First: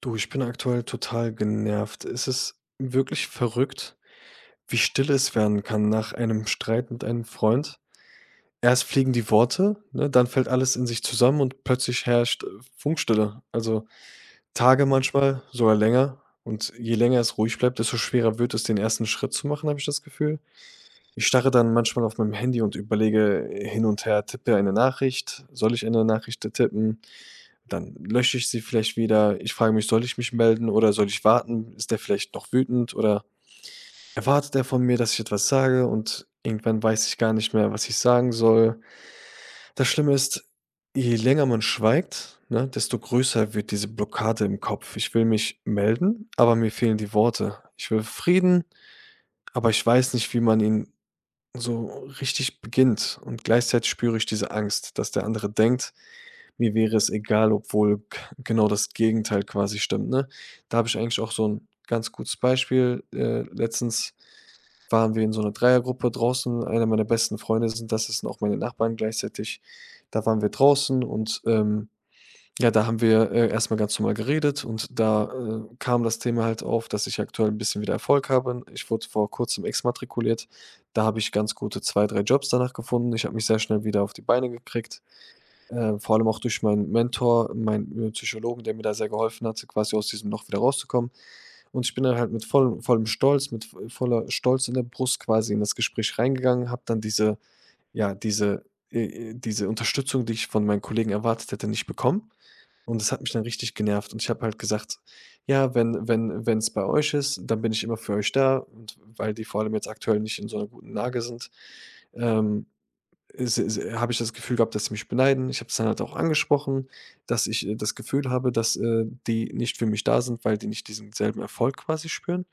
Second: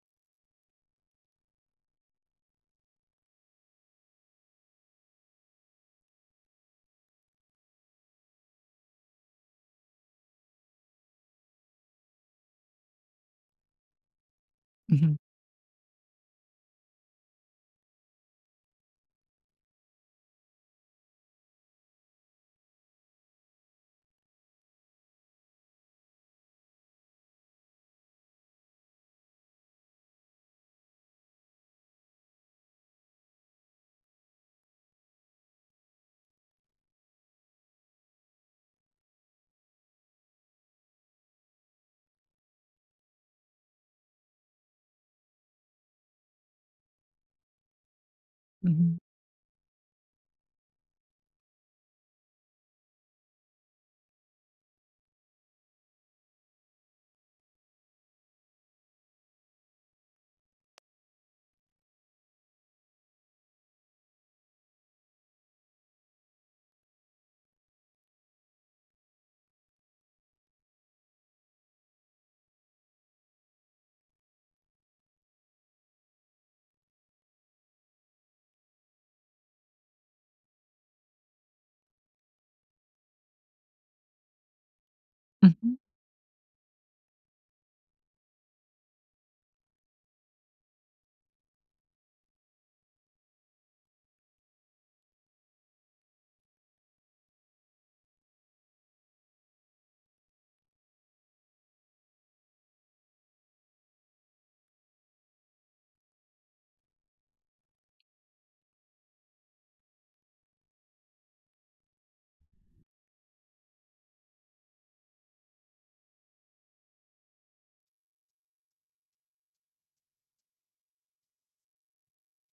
Du, ich bin aktuell total genervt. Es ist wirklich verrückt, wie still es werden kann nach einem Streit mit einem Freund. Erst fliegen die Worte, ne, dann fällt alles in sich zusammen und plötzlich herrscht Funkstille. Also Tage Mhm, manchmal, sogar länger. Und je länger es ruhig bleibt, desto schwerer wird es, den ersten Schritt zu machen, habe ich das Gefühl. Ich starre dann manchmal auf meinem Handy und überlege hin und her, tippe eine Nachricht, soll ich eine Nachricht tippen? Dann lösche ich sie vielleicht wieder. Ich frage mich, soll ich mich melden oder soll ich warten? Ist der vielleicht noch wütend oder erwartet er von mir, dass ich etwas sage und irgendwann weiß ich gar nicht mehr, was ich sagen soll. Das Schlimme ist, je länger man schweigt, ne, desto größer wird diese Blockade im Kopf. Ich will mich melden, aber mir fehlen die Worte. Ich will Frieden, mhm, aber ich weiß nicht, wie man ihn so richtig beginnt, und gleichzeitig spüre ich diese Angst, dass der andere denkt, mir wäre es egal, obwohl g genau das Gegenteil quasi stimmt, ne? Da habe ich eigentlich auch so ein ganz gutes Beispiel. Letztens waren wir in so einer Dreiergruppe draußen. Einer meiner besten Freunde sind das, das sind auch meine Nachbarn gleichzeitig. Da waren wir draußen und, ja, da haben wir, erst ganz normal geredet, und da, kam das Thema halt auf, dass ich aktuell ein bisschen wieder Erfolg habe. Ich wurde vor Kurzem exmatrikuliert. Da habe ich ganz gute 2, 3 Jobs danach gefunden. Ich habe mich sehr schnell wieder auf die Beine gekriegt, mhm. Vor allem auch durch meinen Mentor, meinen, Psychologen, der mir da sehr geholfen hat, quasi aus diesem Loch wieder rauszukommen. Und ich bin dann halt mit vollem Stolz, mit v voller Stolz in der Brust quasi in das Gespräch reingegangen, habe dann ja, diese, diese Unterstützung, die ich von meinen Kollegen erwartet hätte, nicht bekommen. Und das hat mich dann richtig genervt, und ich habe halt gesagt: „Ja, wenn es bei euch ist, dann bin ich immer für euch da.“ Und weil die vor allem jetzt aktuell nicht in so einer guten Lage sind, ähm, s s habe ich das Gefühl gehabt, dass sie mich beneiden. Ich habe es dann halt auch angesprochen, dass ich, das Gefühl habe, dass, die nicht für mich da sind, weil die nicht diesen selben Erfolg quasi spüren.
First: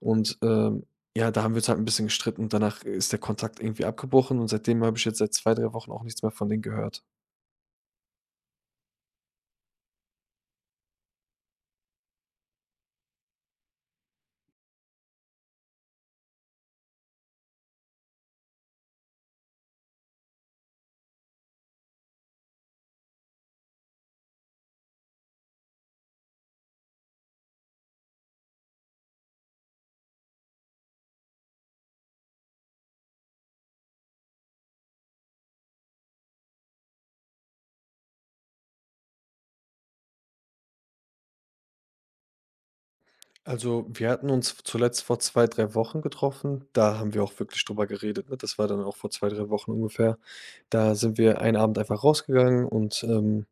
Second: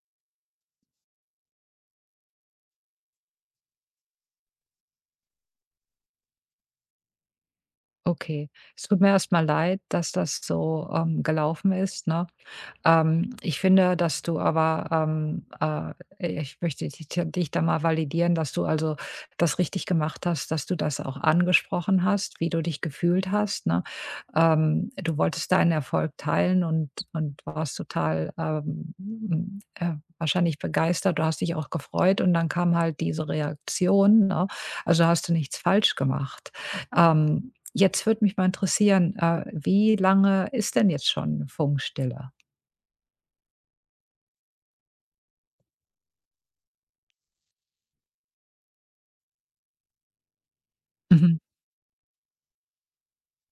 Und, ja, da haben wir uns halt ein bisschen gestritten, und danach ist der Kontakt irgendwie abgebrochen, und seitdem habe ich jetzt seit 2 3 Wochen auch nichts mehr von denen gehört. Okay. Es tut mir erstmal leid, dass das so, gelaufen ist, ne? Ich finde, dass du aber, ich möchte dich da mal validieren, dass du also das richtig gemacht hast, dass du das auch angesprochen hast, wie du dich gefühlt hast, ne? Du wolltest deinen Erfolg teilen und warst total, wahrscheinlich begeistert. Du hast dich auch gefreut und dann kam halt diese Reaktion, ne? Also, hast du nichts falsch gemacht. Jetzt würde mich mal interessieren, wie lange ist denn jetzt schon Funkstille? Also, wir hatten uns zuletzt vor 2, 3 Wochen getroffen. Da haben wir auch wirklich drüber geredet, ne? Das war dann auch vor 2, 3 Wochen ungefähr. Da sind Mhm. wir einen Abend einfach rausgegangen, und,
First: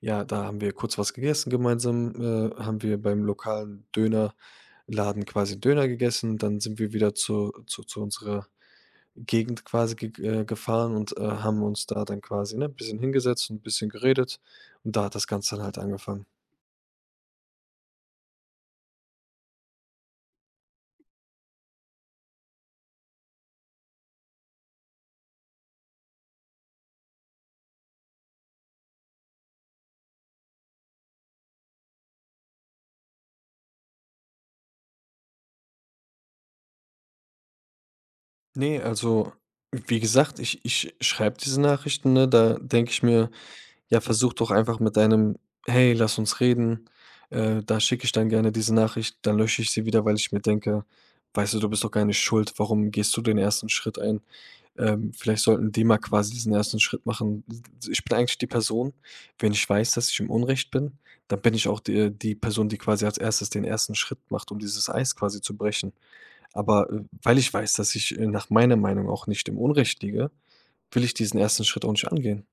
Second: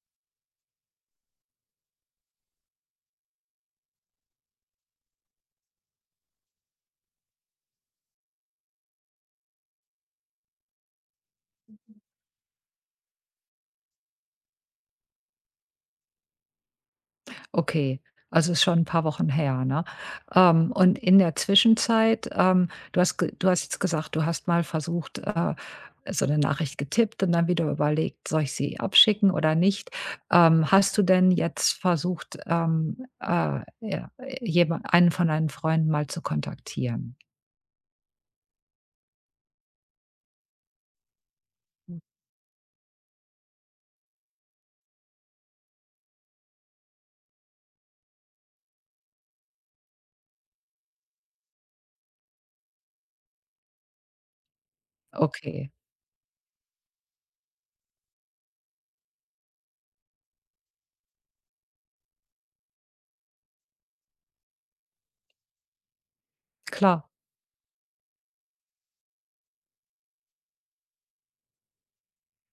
ja, da haben wir kurz was gegessen gemeinsam, haben wir beim lokalen Dönerladen quasi 'n Döner gegessen. Dann sind wir wieder zu unserer Gegend quasi ge gefahren, und, haben uns da dann quasi, ne, ein bisschen hingesetzt und ein bisschen geredet. Und da hat das Ganze dann halt angefangen. Okay, also ist schon ein paar Wochen her, ne? Und in der Zwischenzeit, du hast jetzt gesagt, du hast mal versucht, so 'ne Nachricht getippt und dann wieder überlegt: „Soll ich sie abschicken oder nicht?“ hast du denn jetzt versucht, ja, jemand einen von deinen Freunden mal zu kontaktieren? Nee, also, wie gesagt, ich schreibe diese Hm. Nachrichten, ne? Da denke ich mir: „Ja, versuch doch einfach mit deinem, ‚Hey, lass uns reden‘“, da schicke ich dann gerne diese Nachricht, dann lösche ich sie wieder, weil ich mir denke: „Weißt du, du bist doch gar nicht schuld. Warum gehst du den ersten Schritt ein?“ vielleicht Okay, sollten die mal quasi diesen ersten Schritt machen. Ich bin eigentlich die Person, wenn ich weiß, dass ich im Unrecht bin, dann bin ich auch die Person, die quasi als Erstes den ersten Schritt macht, um dieses Eis quasi zu brechen. Aber, klar. weil ich weiß, dass ich, nach meiner Meinung auch nicht im Unrecht liege, will ich diesen ersten Schritt auch nicht angehen.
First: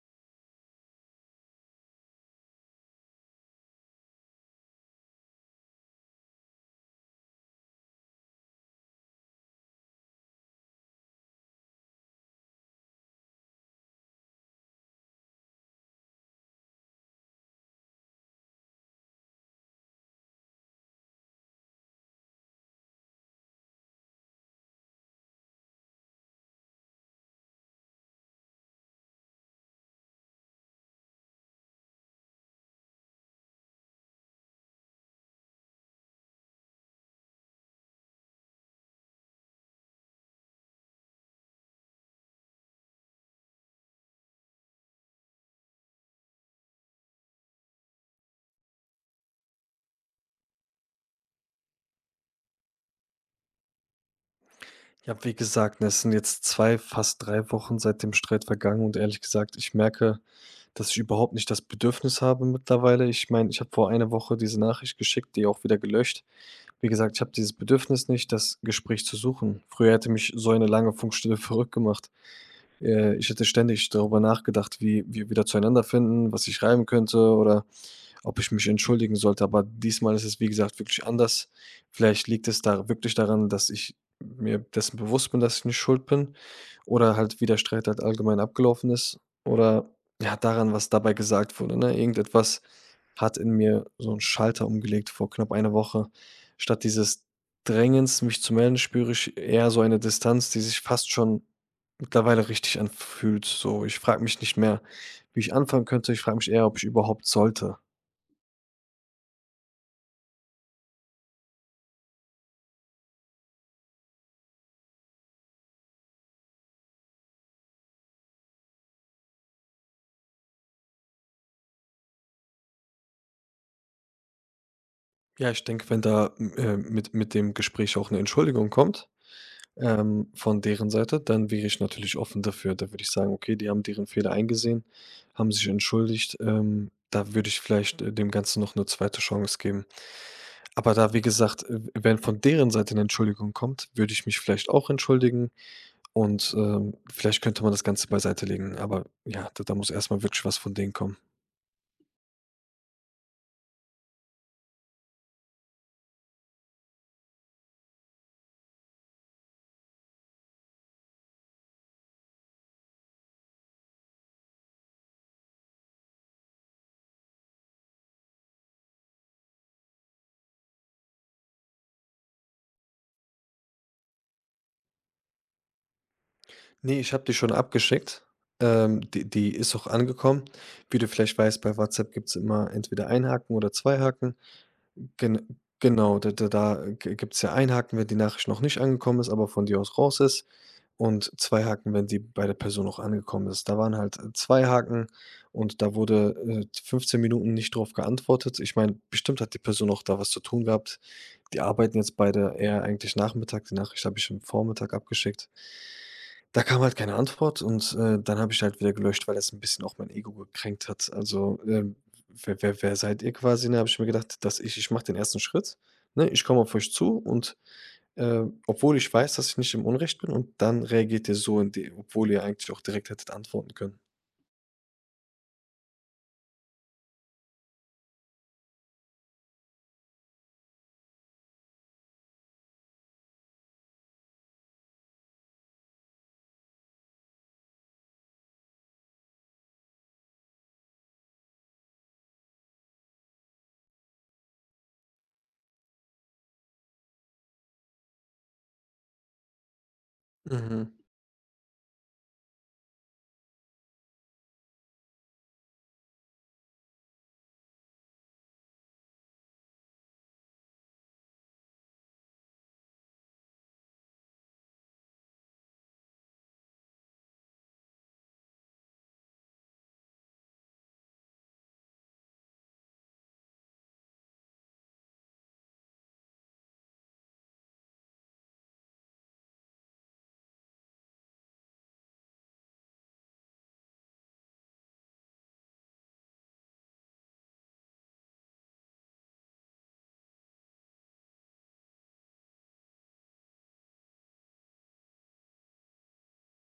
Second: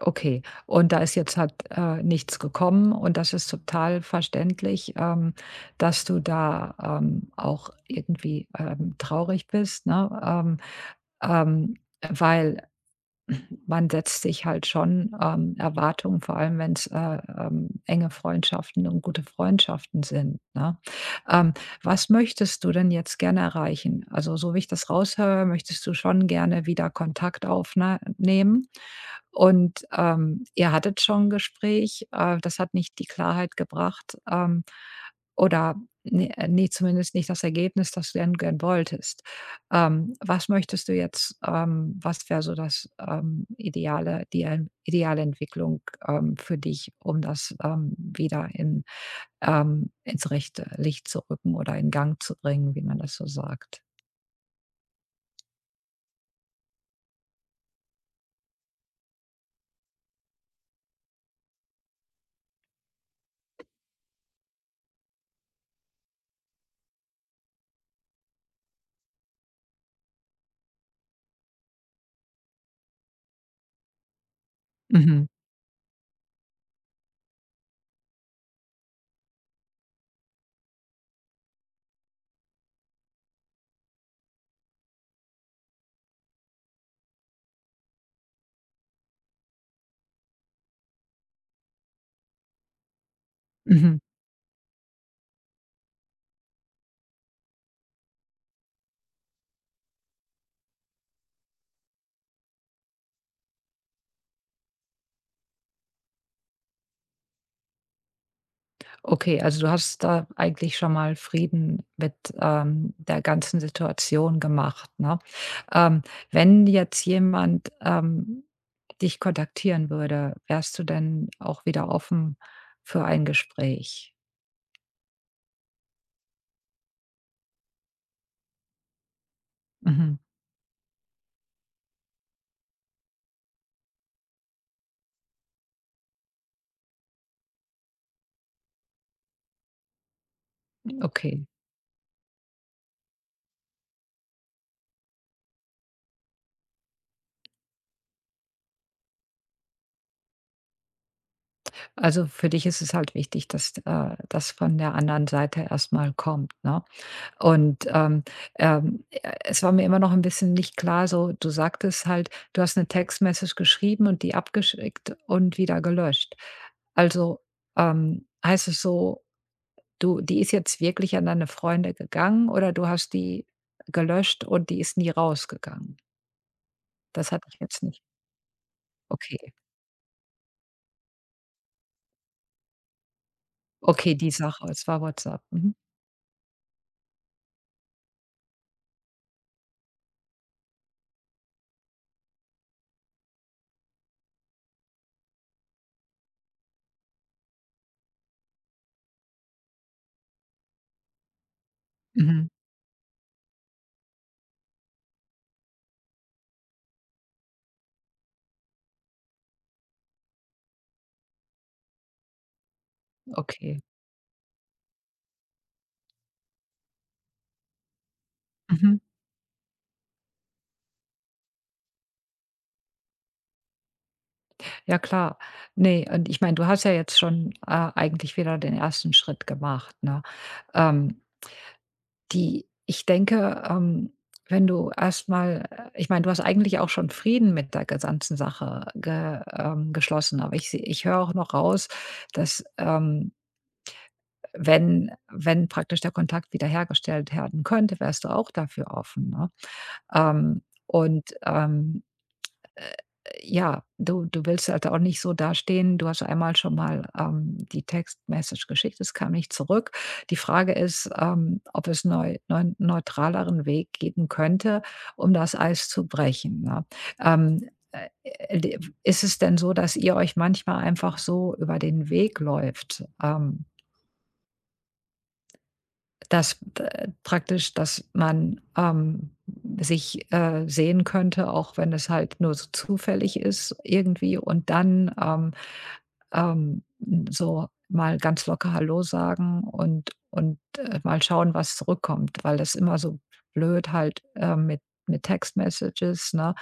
Okay, und da ist jetzt halt, nichts gekommen und das ist total verständlich, dass du da, auch irgendwie, traurig bist, ne? Ähm, weil man setzt sich halt schon, Erwartungen, vor allem wenn's, enge Freundschaften und gute Freundschaften sind, ne? Ähm, was möchtest du denn jetzt gerne erreichen? Also, so wie ich das raushöre, möchtest du schon gerne wieder Kontakt aufnehmen? Und, ihr hattet schon 'n Gespräch, das hat nicht die Klarheit gebracht, oder nee, ne, zumindest nicht das Ergebnis, das du gern wolltest. Was möchtest du jetzt was wäre so das, ideale die ein ideale Entwicklung, für dich, um das, wieder in ins rechte Licht zu rücken oder in Gang zu bringen, wie man das so sagt? Ich habe, wie gesagt, ne, es sind jetzt 2, fast 3 Wochen seit dem Streit vergangen, und ehrlich gesagt, ich merke, dass ich überhaupt nicht das Bedürfnis habe mittlerweile. Ich meine, ich habe vor einer Woche diese Nachricht geschickt, die auch wieder gelöscht. Wie gesagt, ich habe dieses Bedürfnis nicht, das Gespräch zu suchen. Früher hätte mich so eine lange Funkstille verrückt gemacht. Ich hätte ständig darüber nachgedacht, wie Mhm. wir wieder zueinander finden, was ich schreiben könnte oder ob ich mich entschuldigen sollte, aber diesmal ist es, wie gesagt, wirklich anders. Vielleicht liegt es da wirklich daran, dass ich mir dessen bewusst bin, dass ich nicht schuld bin, oder halt, wie der Streit halt allgemein abgelaufen ist, oder, ja, daran, was dabei gesagt wurde, ne? Irgendetwas hat in mir Mhm. so einen Schalter umgelegt vor knapp einer Woche. Statt dieses Drängens, mich zu melden, spüre ich eher so eine Distanz, die sich fast schon mittlerweile richtig anfühlt. So, ich frage mich nicht mehr, wie ich anfangen könnte. Ich frage mich eher, ob ich überhaupt sollte. Okay, also du hast da eigentlich schon mal Frieden mit, der ganzen Situation gemacht, ne? Ähm, wenn jetzt jemand, dich kontaktieren würde, wärst du denn auch wieder offen für ein Gespräch? Ja, ich denke, wenn da, m mit dem Gespräch auch eine Entschuldigung kommt, Mhm, von deren Seite, dann wäre ich natürlich offen dafür. Da würde ich sagen: „Okay, die haben deren Fehler eingesehen, haben sich entschuldigt.“ da würde ich vielleicht, dem Ganzen noch 'ne zweite Chance geben. Aber da, wie okay. gesagt, wenn von deren Seite eine Entschuldigung kommt, würde ich mich vielleicht auch entschuldigen, und, vielleicht könnte man das Ganze beiseite legen. Aber ja, da muss erst mal wirklich was von denen kommen. Also für dich ist es halt wichtig, dass, das von der anderen Seite erstmal kommt, ne? Und, es war mir immer noch ein bisschen nicht klar, so du sagtest halt, du hast eine Textmessage geschrieben und die abgeschickt und wieder gelöscht. Also, heißt es so, du die ist jetzt wirklich an deine Freunde gegangen oder du hast die gelöscht und die ist nie rausgegangen? Ne, ich habe Das die hatte schon ich jetzt nicht. abgeschickt. Die Okay, die ist auch angekommen. Wie du vielleicht weißt, bei WhatsApp gibt's immer entweder 1 Haken oder 2 okay, die Haken. Sache, es war WhatsApp. Gen Mhm. genau, da da da g gibt's ja 1 Haken, wenn die Nachricht noch nicht angekommen ist, aber von dir aus raus ist, und 2 Haken, wenn die bei der Person noch angekommen ist. Da waren halt, 2 Haken, und da wurde, 15 Minuten nicht drauf geantwortet. Ich meine, bestimmt hat die Person auch da was zu tun gehabt. Die arbeiten jetzt Mhm. beide eher eigentlich Nachmittag, die Nachricht habe ich am Vormittag abgeschickt. Da kam halt keine Antwort, und, dann habe ich halt wieder gelöscht, weil das ein bisschen auch mein Ego gekränkt hat. Also, ähm, wer seid ihr quasi, ne, Okay. habe ich mir gedacht, dass ich mache den ersten Schritt, ne? Ich komme auf euch zu, und, obwohl Mhm. ich weiß, dass ich nicht im Unrecht bin, und dann reagiert ihr so in die, obwohl ihr eigentlich auch direkt hättet antworten können. Ja klar. Ne, und ich meine, du hast ja jetzt schon, eigentlich wieder den ersten Schritt gemacht, ne? Ähm, die ich denke, wenn du erstmal, ich meine, du hast eigentlich auch schon Frieden mit der gesamten Sache ge geschlossen, aber ich höre auch noch raus, dass, wenn praktisch der Kontakt wiederhergestellt werden könnte, wärst du auch dafür offen, ne? Ähm, Mhm. und, ja, du willst halt auch nicht so dastehen. Du hast einmal schon mal, die Textmessage geschickt, es kam nicht zurück. Die Frage ist, ob es neutraleren Weg geben könnte, um das Eis zu brechen, ne? Ähm, äh, äh, ist es denn so, dass ihr euch manchmal einfach so über den Weg läuft? Dass praktisch, dass man, sich, sehen könnte, auch wenn es halt nur so zufällig ist irgendwie und dann, ähm, so mal ganz locker „Hallo“ sagen und mal schauen, was zurückkommt, weil das immer so blöd halt, mit Text Messages, ne?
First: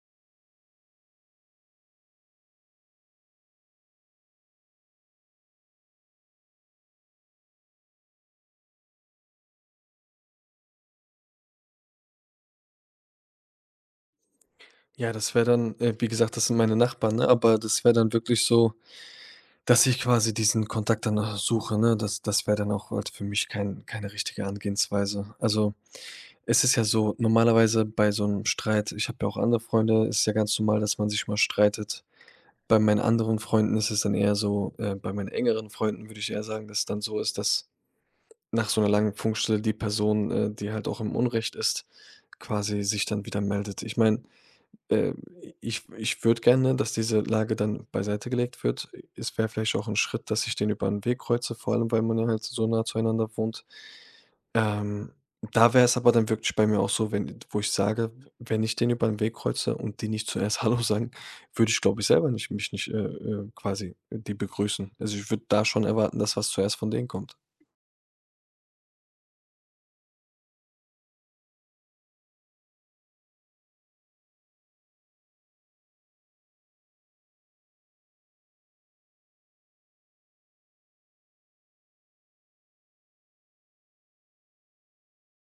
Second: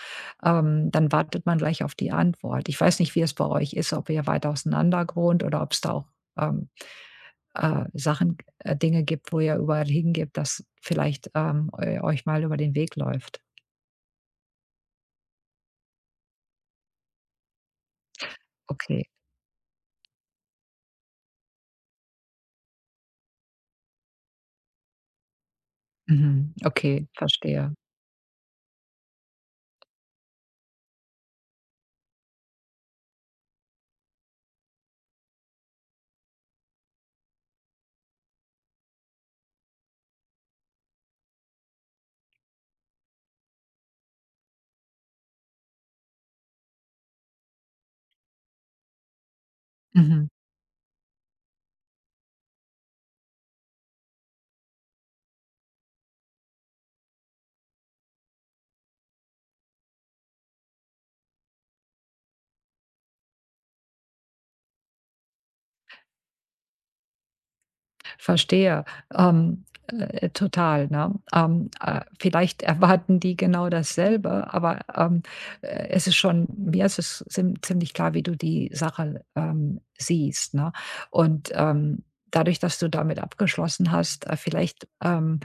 Dann wartet man gleich auf die Antwort. Ich weiß nicht, wie es bei euch ist, ob ihr weit auseinander wohnt oder ob es da auch, ähm Sachen Dinge gibt, wo ihr überall hingebt, das vielleicht, eu euch mal über den Weg läuft. Ja, das wäre dann wie gesagt, das sind meine Nachbarn, ne, aber das wäre dann wirklich so, Okay. dass ich quasi diesen Kontakt danach suche, ne? Das wäre dann auch halt für mich keine richtige Angehensweise. Also, Mhm. es ist ja Okay, so, verstehe. normalerweise bei so einem Streit, ich habe ja auch andere Freunde, ist ja ganz normal, dass man sich mal streitet. Bei meinen anderen Freunden ist es dann eher so, bei meinen engeren Freunden würde ich eher sagen, dass es dann so ist, dass nach so einer langen Funkstille die Person, die halt auch im Unrecht ist, quasi sich dann wieder meldet. Ich meine, äh, ich würde gerne, dass diese Lage dann beiseite gelegt wird. Es wäre vielleicht auch ein Mhm. Schritt, dass ich den über 'n Weg kreuze, vor allem, weil man ja halt so nah zueinander wohnt. Ähm, da wäre es aber dann wirklich bei mir auch so, wenn, wo ich sage, wenn ich den über den Weg kreuze und die nicht zuerst „Hallo“ sagen, würde ich, glaube ich, selber nicht mich nicht, quasi die begrüßen. Also, ich würde da schon erwarten, dass was zuerst von denen kommt. Verstehe. Total, ne? Vielleicht erwarten die genau dasselbe, aber, es ist schon mir ist es ziemlich klar, wie du die Sache, siehst, ne? Und, dadurch, dass du damit abgeschlossen hast, vielleicht,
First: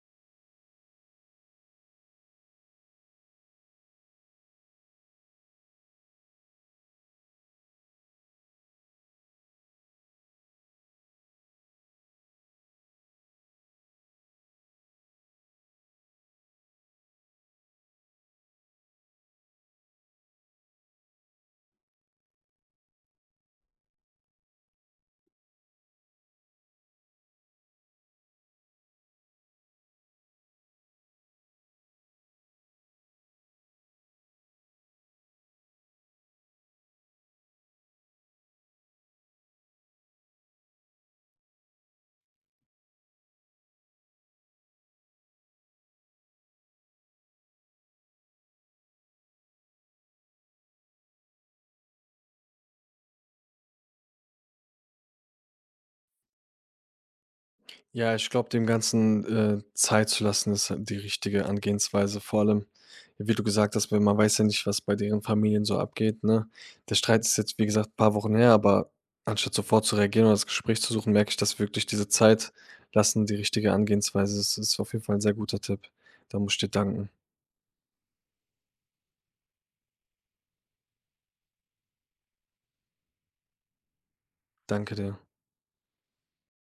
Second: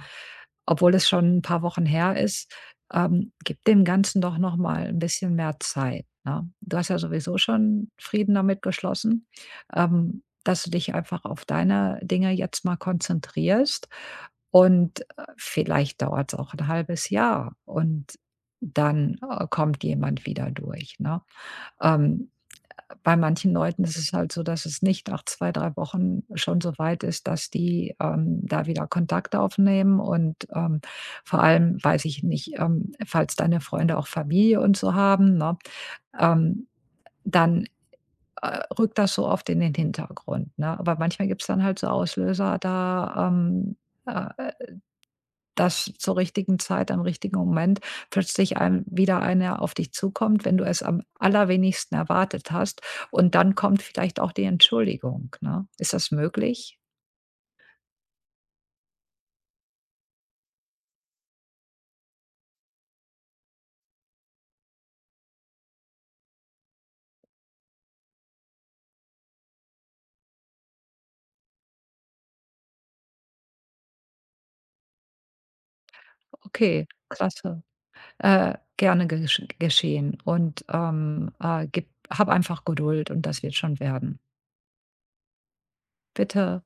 obwohl es schon ein paar Wochen her ist, gib dem Ganzen doch noch mal ein bisschen mehr Zeit, ne? Du hast ja sowieso schon Frieden damit geschlossen. Ähm dass du dich einfach auf deine Dinge jetzt mal konzentrierst und, vielleicht dauert es auch ein halbes Jahr und dann, kommt jemand wieder durch, ne? Ähm, bei manchen Leuten ist es halt so, dass es nicht nach 2 3 Wochen schon so weit ist, dass die, da wieder Kontakt aufnehmen und, vor allem weiß ich nicht, falls deine Freunde auch Familie und so haben, ne, ähm, dann rückt das so oft in den Hintergrund, ne? Aber manchmal gibt es dann halt so Auslöser, da, äh, dass zur richtigen Zeit, am richtigen Moment plötzlich einem wieder einer auf dich zukommt, wenn du es am allerwenigsten erwartet hast. Und dann kommt vielleicht auch die Entschuldigung, ne? Ist das möglich? Ja, ich glaube, dem Ganzen, Zeit zu lassen, ist die richtige Angehensweise. Vor allem, wie du gesagt hast, weil man weiß ja nicht, was bei deren Familien so abgeht, ne? Der Streit ist jetzt, wie gesagt, ein paar Wochen her, aber anstatt sofort zu reagieren oder das Gespräch zu suchen, merke ich, dass wirklich diese Zeit lassen die richtige Angehensweise ist. Ist auf jeden Fall ein sehr guter Tipp. Da muss ich dir Okay, danken. klasse. Gerne geschehen und, gib hab einfach Geduld und das wird schon werden. Danke dir. Bitte.